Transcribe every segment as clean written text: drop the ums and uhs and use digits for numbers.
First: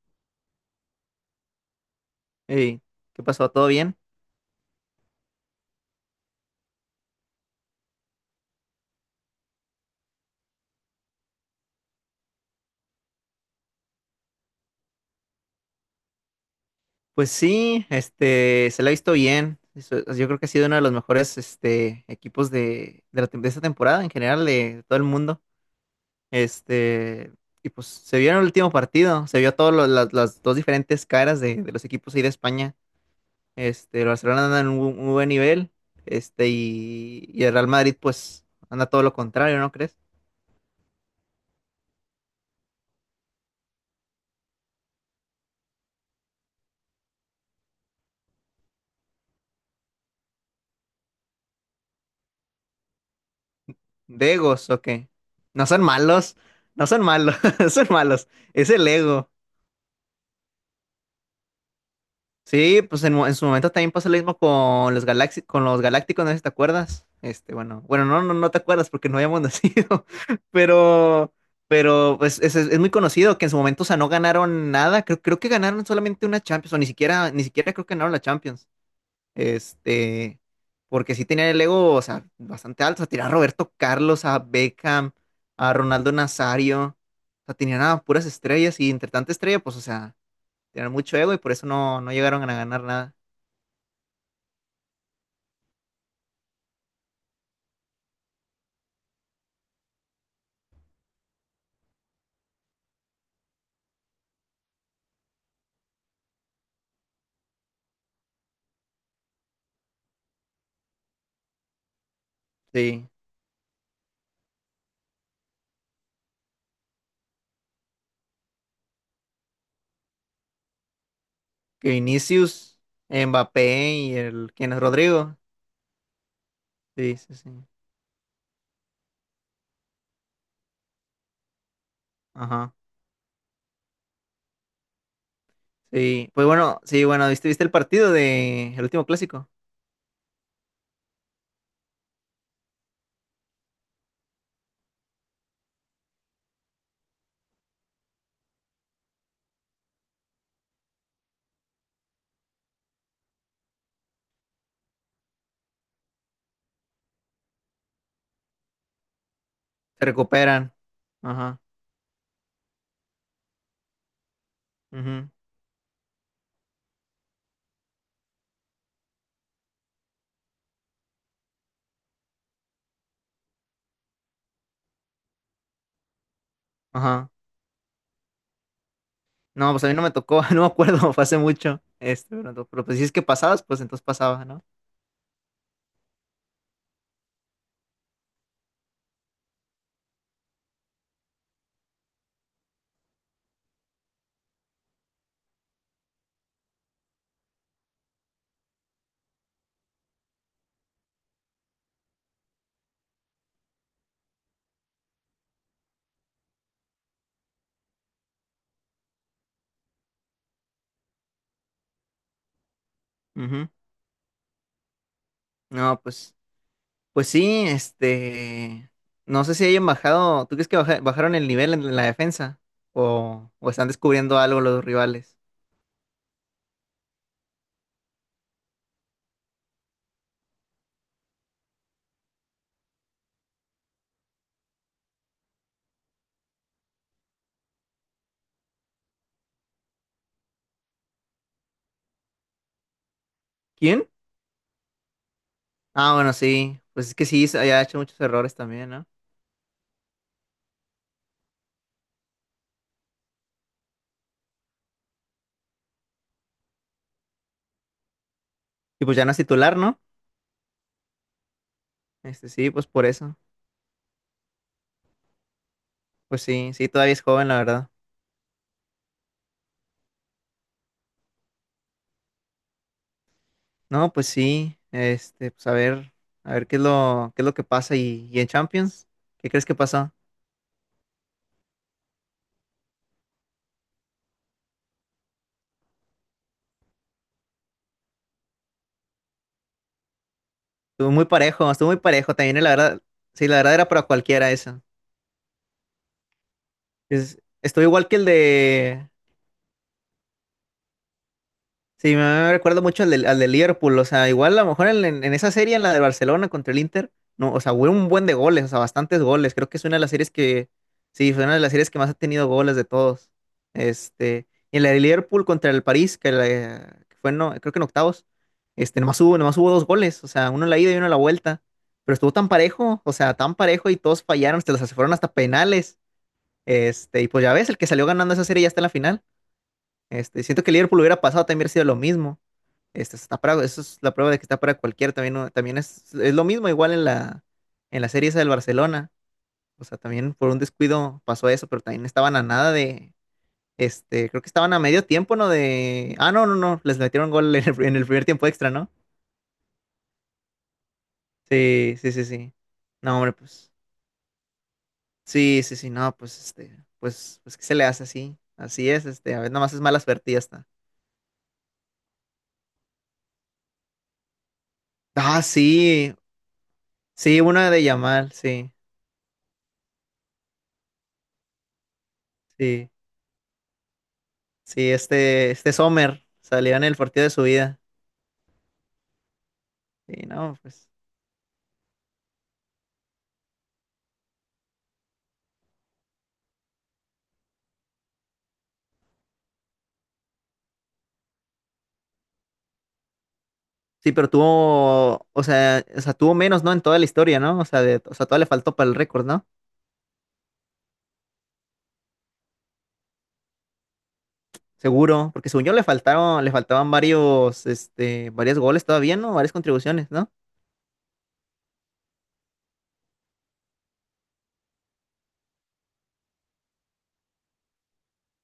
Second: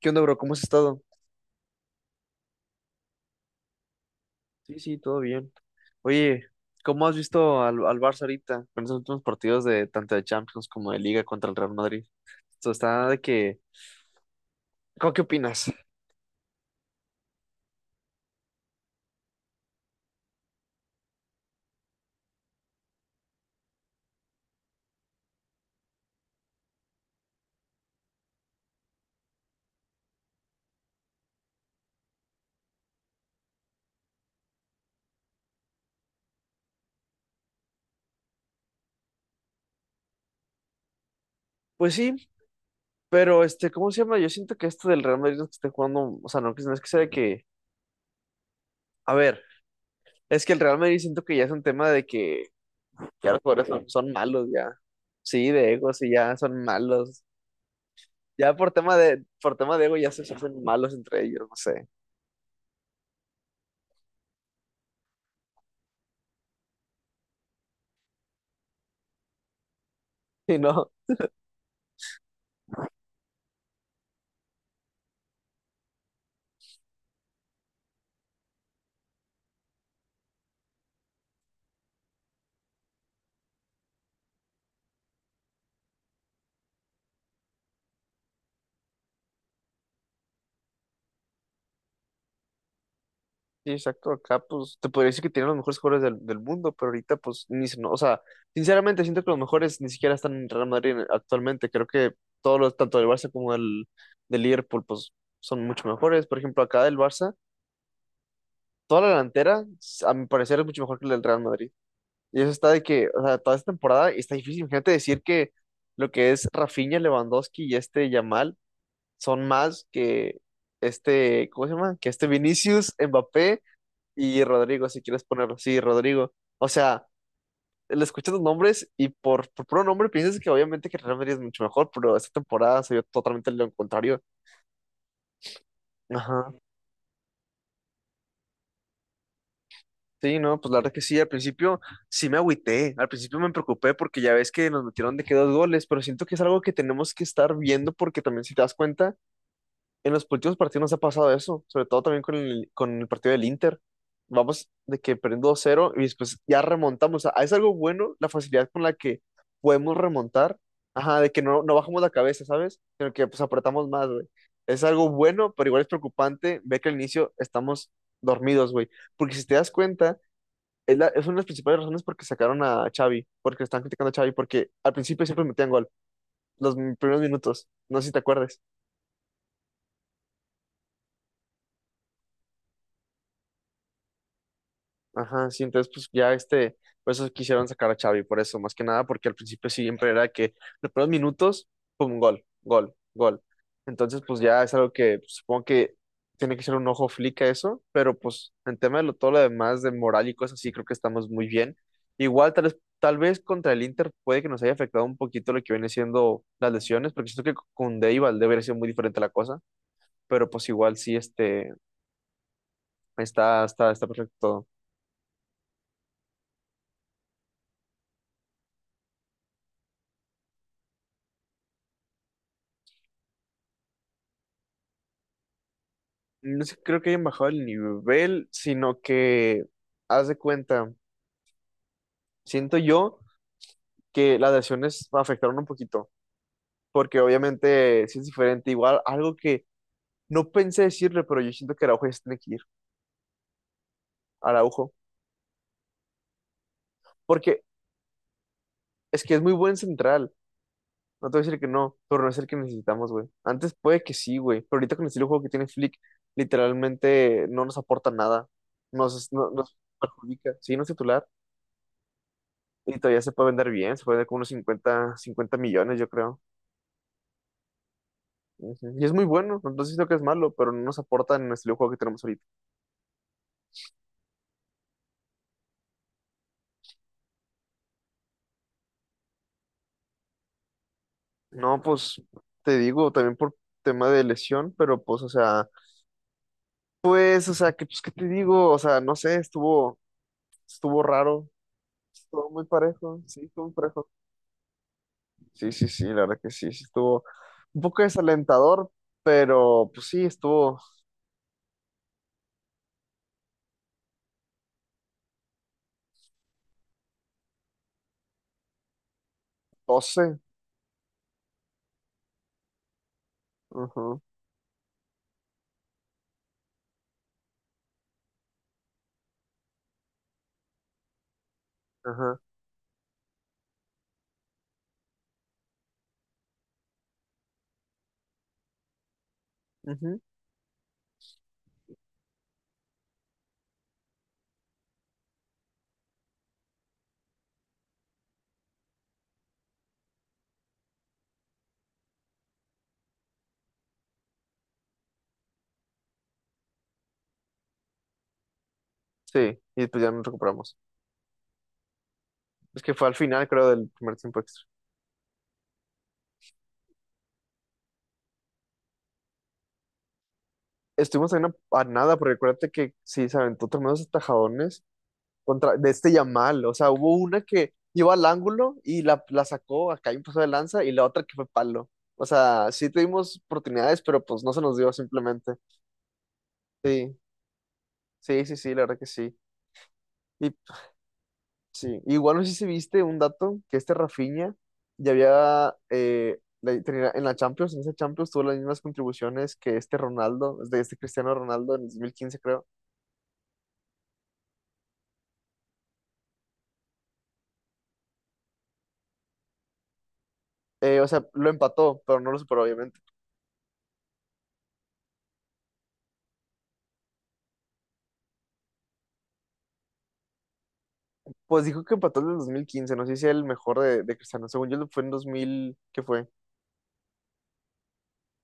¿Qué onda, bro? ¿Cómo has estado? Ey, ¿qué pasó? ¿Todo bien? Sí, sí, todo bien. Oye, ¿cómo has visto al Barça ahorita con esos últimos partidos de tanto de Champions como de Liga contra el Real Madrid? Esto está de que. ¿Cómo qué opinas? Pues sí, se la ha visto bien. Yo creo que ha sido uno de los mejores, equipos de de esta temporada en general, de todo el mundo. Este, y pues se vio en el último partido, se vio todas las dos diferentes caras de los equipos ahí de España. El Barcelona anda en un, un buen nivel, y el Real Madrid, pues, anda todo lo contrario, ¿no crees? Pues sí, pero este, ¿cómo se llama? Yo siento que esto del Real Madrid no es que esté jugando, o sea, no, no es que sea de que. A ver, es que el Real Madrid siento que ya es un tema de que ya los jugadores son malos Degos, ya. o qué? Sí, No de son ego, sí, ya malos, son no son malos. malos, son malos, Ya por es el tema de, ego. por tema de ego ya se hacen malos entre ellos, no sé. Sí, pues en su momento también pasó lo mismo con los con los galácticos, no sé si te acuerdas. Bueno, bueno, no, no, no te acuerdas porque no habíamos nacido, Y no. pero, pero pues es, es muy conocido que en su momento, o sea, no ganaron nada. Creo, creo que ganaron solamente una Champions, o ni siquiera, ni siquiera creo que ganaron la Champions. Este, Porque sí tenían el ego, o sea, bastante alto. O sea, tenían a Roberto Carlos, a Beckham, a Ronaldo Nazario. O sea, tenían a puras estrellas y entre tanta estrella, pues, o sea tener mucho ego y por eso no, no llegaron a ganar nada. Sí, exacto, acá pues te podría decir que tienen los mejores jugadores del mundo, pero ahorita pues ni se- no, o sea, sinceramente siento que los mejores ni siquiera están en Real Madrid actualmente, creo que todos los, tanto del Barça como del Liverpool pues son mucho mejores. Por ejemplo acá del Barça, toda la delantera a mi parecer es mucho mejor que la del Real Madrid, y eso está de que, Sí, o sea, toda esta temporada está difícil. Imagínate decir que lo que es Rafinha, Lewandowski y este Yamal son más que este, ¿cómo se que llama? Que este Vinicius, Vinicius, Mbappé Mbappé y y el, ¿quién es Rodrigo, si quieres Rodrigo? ponerlo sí Rodrigo. O sea, Sí, sí, sí. le escuchas los nombres y por puro nombre piensas que obviamente que Real Madrid es mucho mejor, pero esta Ajá. temporada se vio totalmente lo contrario. Sí, pues Ajá. bueno, sí, bueno, ¿viste, viste el partido de el último clásico? Sí, no, pues la verdad que sí, al principio sí me agüité, al principio me preocupé porque ya ves que nos metieron de que dos goles, pero siento que es algo que tenemos que estar viendo, porque también si te das cuenta, en los últimos partidos nos ha pasado eso, sobre todo también con el partido del Inter. Vamos de que perdiendo 2-0 y después ya remontamos. O sea, es algo bueno la facilidad con la que podemos Se remontar. recuperan. Ajá, de que Ajá. no, no bajamos la cabeza, ¿sabes? Sino que pues apretamos más, güey. Es algo Ujú. bueno, pero igual es preocupante ver que al inicio estamos dormidos, güey. Porque si te das cuenta, es una de las principales razones porque sacaron a Xavi, porque están criticando a Xavi, porque al principio siempre metían gol, los primeros Ajá. minutos. No sé si te acuerdas. No, pues a mí no me tocó, no me acuerdo, fue hace mucho. Pero pues si es que pasabas, pues entonces pasaba, ¿no? Ajá, sí, entonces pues ya este, por eso quisieron sacar a Xavi, por eso, más que nada, porque al principio siempre era que los primeros minutos, pum, gol, gol, gol. Entonces pues ya es algo que pues, supongo que tiene que ser un ojo flica eso, pero pues en tema de lo, todo lo demás de moral y cosas así, creo que estamos muy bien. Igual tal vez contra el Inter puede que nos haya afectado un poquito lo que viene siendo las lesiones, porque siento que con Dave Valdé hubiera sido muy diferente la cosa, pero pues igual sí, este, está, Ujú. está, está perfecto todo. No, pues. Pues sí, no sé si hayan bajado, ¿tú crees que bajaron el nivel en la defensa? O están descubriendo algo los rivales? No sé, creo que hayan bajado el nivel, sino que, haz de cuenta, siento yo que las lesiones me afectaron un poquito, porque obviamente sí es diferente. Igual, algo que no pensé decirle, pero yo siento que Araujo ya se tiene que ir. ¿Quién? Araujo, Ah, bueno, sí, pues es que sí, porque había hecho muchos errores también, ¿no? es que es muy buen central. No te voy a decir que no, pero no es el que necesitamos, güey. Antes puede que sí, güey, pero ahorita con el estilo de juego que tiene Flick, literalmente no nos aporta nada. Y pues ya no es Nos titular, ¿no? perjudica. Sí, no es titular. Sí, pues Y por todavía se eso. puede vender bien, se puede vender como unos cincuenta millones, yo creo. Pues sí, sí, todavía es joven, la verdad. Ujú. Y es muy bueno, no siento que es malo, pero no nos aporta en el estilo de juego que tenemos ahorita. No, pues sí, pues a ver qué es lo que pasa y en Champions, ¿qué crees que pasó? No, pues te digo, también por tema de lesión, pero pues, o sea, que, pues, ¿qué te digo? O sea, no sé, estuvo raro, Estuvo muy parejo estuvo también, muy la verdad, parejo, sí, sí, la estuvo muy verdad era para parejo. cualquiera eso. Sí, sí, sí, la verdad que sí, sí, estuvo Es, un estuvo poco igual que el desalentador, de… pero pues sí, estuvo Sí, me recuerdo mucho al de Liverpool, o sea, igual a lo mejor en, en esa serie, en la de Barcelona contra el Inter, no, o sea, hubo un buen de goles, o sea, bastantes goles, creo que es una de las series 12. que, sí, fue una de las series que más ha tenido goles de todos, Ajá, este, y en la de Liverpool contra el París, que, que fue, no, creo que en octavos, nomás hubo dos goles, o sea, uno en la ida y uno en la vuelta, pero estuvo ajá, tan parejo, o sea, tan parejo y todos fallaron, se las fueron hasta penales, y pues ya ves, el que salió ganando esa serie ya está en la final, ujú. Siento que el Liverpool hubiera pasado, también hubiera sido lo mismo. Esta está para, eso es la prueba de que está para cualquiera. También, también es lo mismo, igual en la serie esa del Barcelona. O sea, también por un descuido pasó eso, pero también estaban a nada de, creo que estaban a medio tiempo, ¿no? De, ah, no, no, no, les metieron gol en el primer tiempo extra, ¿no? Sí, y pues ya nos recuperamos. Sí, sí, sí, sí. Es que fue al No, hombre, final, creo, pues, del primer tiempo extra. sí, sí, sí, no, pues, pues, pues, ¿qué se le hace así? Así es, a ver, más es mala suerte y ya está. Estuvimos en a nada, porque acuérdate que sí, se aventó tremendos atajadones Ah, contra, de este sí, Yamal. O sea, hubo sí, una una que de iba al Yamal, sí, ángulo y la sacó, acá hay un paso de lanza, y la otra que fue palo. O sea, sí sí. tuvimos oportunidades, pero pues no se nos Sí, dio simplemente. este Sommer salió en el Sí, partido de su vida. sí, sí, sí, la verdad que sí. Sí, Y no, pues. sí, igual no sé si viste un dato que este Rafinha ya había en la Champions, en esa Champions tuvo las mismas contribuciones que este Ronaldo, de este Cristiano Ronaldo en el 2015 creo. Sí, pero tuvo, o sea, tuvo menos, ¿no? En toda la historia, ¿no? O sea, de, o sea, todavía le faltó para el récord, ¿no? O sea, lo empató, pero no lo superó obviamente. Seguro, porque según yo le faltaron, le faltaban varios, varios goles todavía, ¿no? Varias contribuciones, ¿no? Pues dijo que empató en el 2015 no sé si el mejor de Cristiano. Según yo fue en dos mil, ¿qué fue?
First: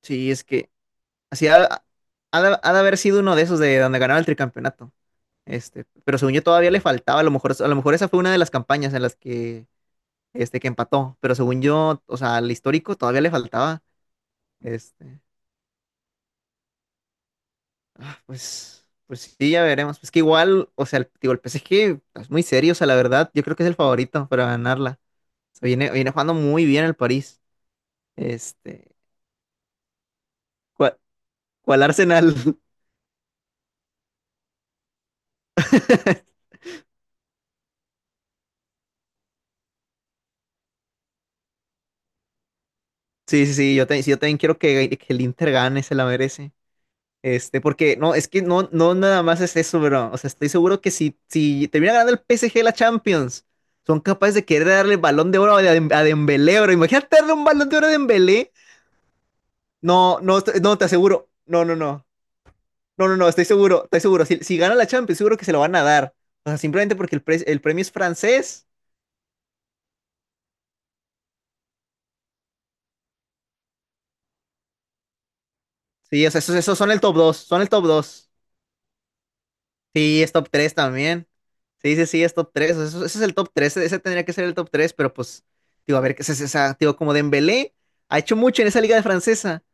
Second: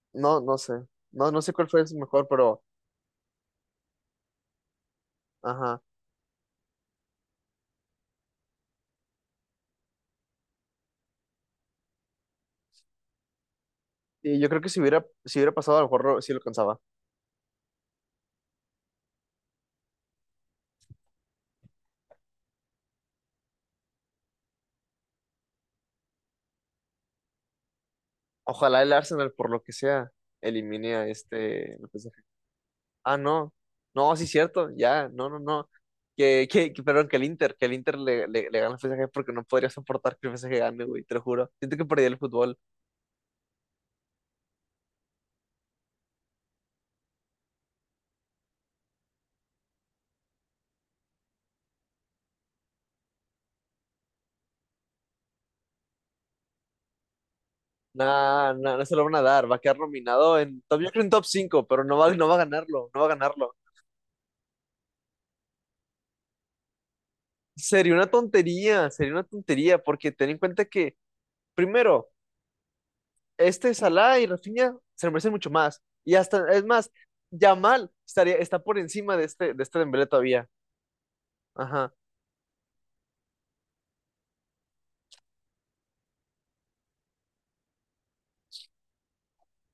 Sí, No, es no que sé. No, no así sé cuál fue el mejor, ha de pero haber sido uno de esos de donde ganaba el tricampeonato. ajá. Pero según yo todavía le faltaba, a lo mejor esa fue una de las campañas en las que, que empató, pero según yo, o sea, al histórico todavía le faltaba. Y yo creo que si hubiera, Este, si hubiera pasado, a lo mejor lo- sí lo alcanzaba. Ah, pues, pues sí, ya veremos. Es que igual, o sea, el, digo, el PSG es muy serio, o sea, la verdad, yo creo que es el favorito para ganarla. O sea, viene, viene jugando muy bien el París. Ojalá el Este, Arsenal, por lo que sea, elimine ¿Cuál, a este. cuál Arsenal? Ah, no. No, sí, cierto. Ya, no, no, no. Perdón, que el Inter le gana al PSG porque no podría soportar que el PSG gane, güey, te lo juro. Siento que perdí el fútbol. Sí, sí, sí, yo también quiero que el Inter gane, se la merece. Porque no, es que no, no nada más es eso, bro. O sea, estoy seguro que si, si termina ganando el PSG la Champions, son capaces de querer darle el balón de oro a, a Dembélé, bro. Imagínate darle un balón de oro a Nah, Dembélé. nah, no se lo van a dar. Va a quedar No, nominado no, en no, top, te yo creo en top aseguro. No, cinco, no, pero no no. va, no va a ganarlo, no va a No, no, no, estoy ganarlo. seguro, estoy seguro. Si, si gana la Champions, seguro que se lo van a dar. O sea, simplemente porque el, el premio es francés. Sería una tontería, porque ten en cuenta que, primero, este Salah y Rafinha se lo merecen mucho más. Y Sí, o sea, hasta, esos, es esos más, son el top 2, son el top Yamal 2. estaría, está por encima de este, Dembélé Sí, es todavía. top 3 también. Ajá. Sí, sí, sí, es top 3. Eso es el top 3. Ese tendría que ser el top 3. Pero pues, digo, a ver, qué es esa, digo, como Dembélé ha hecho mucho en esa liga de francesa.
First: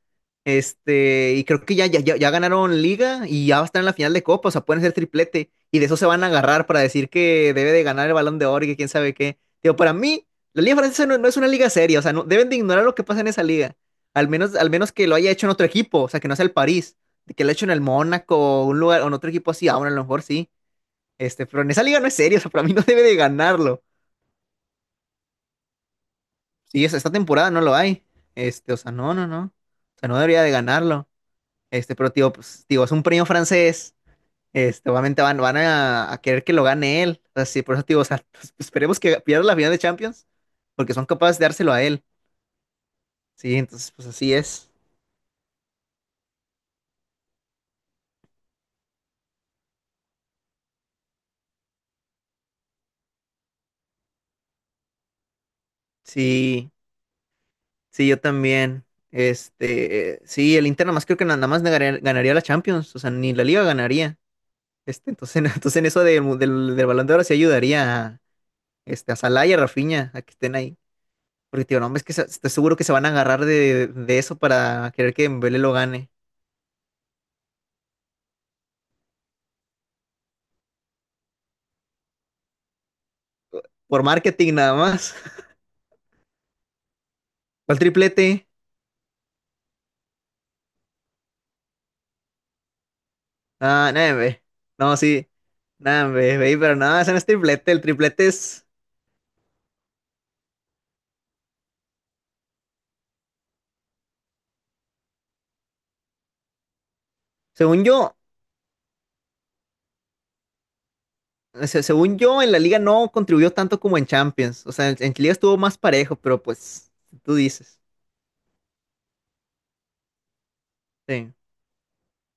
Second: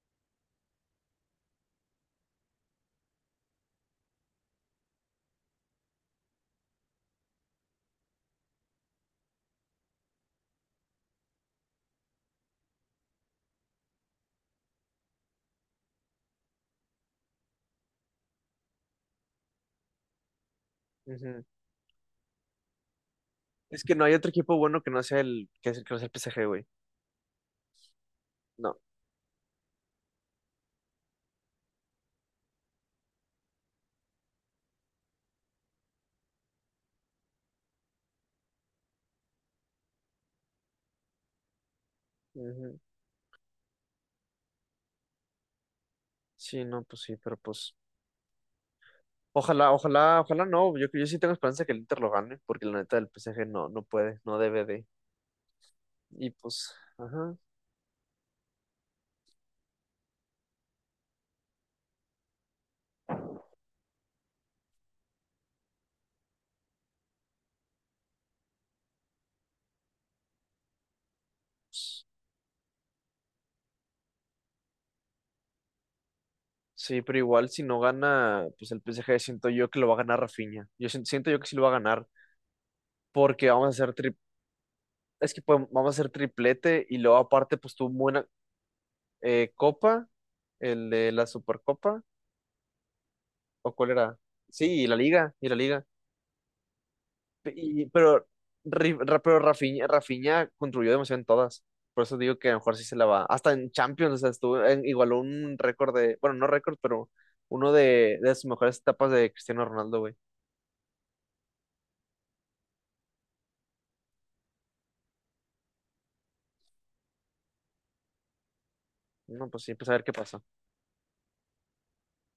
Y creo que ya, ya, ya, ya ganaron liga y ya va a estar en la final de Copa, o sea, pueden ser triplete y de eso se van a agarrar para decir que debe de ganar el Balón de Oro y que quién sabe qué. Digo, para mí, la Liga Francesa no, no es una liga seria, o sea, no, deben de ignorar lo que pasa en esa liga, al menos que lo haya hecho en otro equipo, o sea, que no sea el París, que lo haya hecho en el Mónaco o un lugar, o en otro equipo así, aún a lo mejor sí, pero en esa liga no es serio, o sea, para mí no debe de ganarlo. Es que no hay otro equipo bueno que no sea el que es el que no sea el PSG, güey. Sí, esta temporada no lo hay, No. o sea, no, no, no, o sea, no debería de ganarlo. Pero tío, pues, tío, es un premio francés. Obviamente van, van a querer que lo gane él. O sea, sí, por eso, tío, o sea, pues, esperemos que pierda la final de Champions, porque son capaces de dárselo a él. Ujú. Sí, entonces, pues así es. Sí, no, pues sí, pero pues ojalá, ojalá, ojalá no. Yo sí tengo esperanza que el Inter lo gane, porque la neta del PSG no, no puede, no debe de. Y Sí, pues, ajá. sí, yo también. Sí, el Inter nada más creo que nada más ganaría, ganaría la Champions, o sea, ni la Liga ganaría. Entonces, entonces en eso del del Balón de Oro sí ayudaría a, a Salah y a Rafinha a que estén ahí. Porque, tío, no, hombre es que estoy seguro que se van a agarrar de eso para querer que Mbele lo gane. Sí, pero igual si no gana, pues el PSG siento yo que lo va a ganar Rafinha. Yo siento yo que sí lo va a ganar, porque Por marketing nada más. Vamos a hacer triplete y luego aparte pues ¿Cuál tuvo buena triplete? Copa, el de la Supercopa, ¿o cuál Ah, nada, era? ve. Sí, y la No, sí. Liga, y la Liga. Nada, ve, ve, pero nada, ese no es triplete. El Y, triplete es, pero Rafinha contribuyó demasiado en todas. Por eso digo que a lo mejor sí se la va. Hasta en Champions, o sea, estuvo, igualó un récord de, bueno, no récord, pero uno según yo, de sus mejores etapas de Cristiano Ronaldo, güey. Según yo, en la liga no contribuyó tanto como en Champions. O sea, en liga estuvo más parejo, pero pues, tú dices. No, pues sí, pues a ver qué pasa. Sí.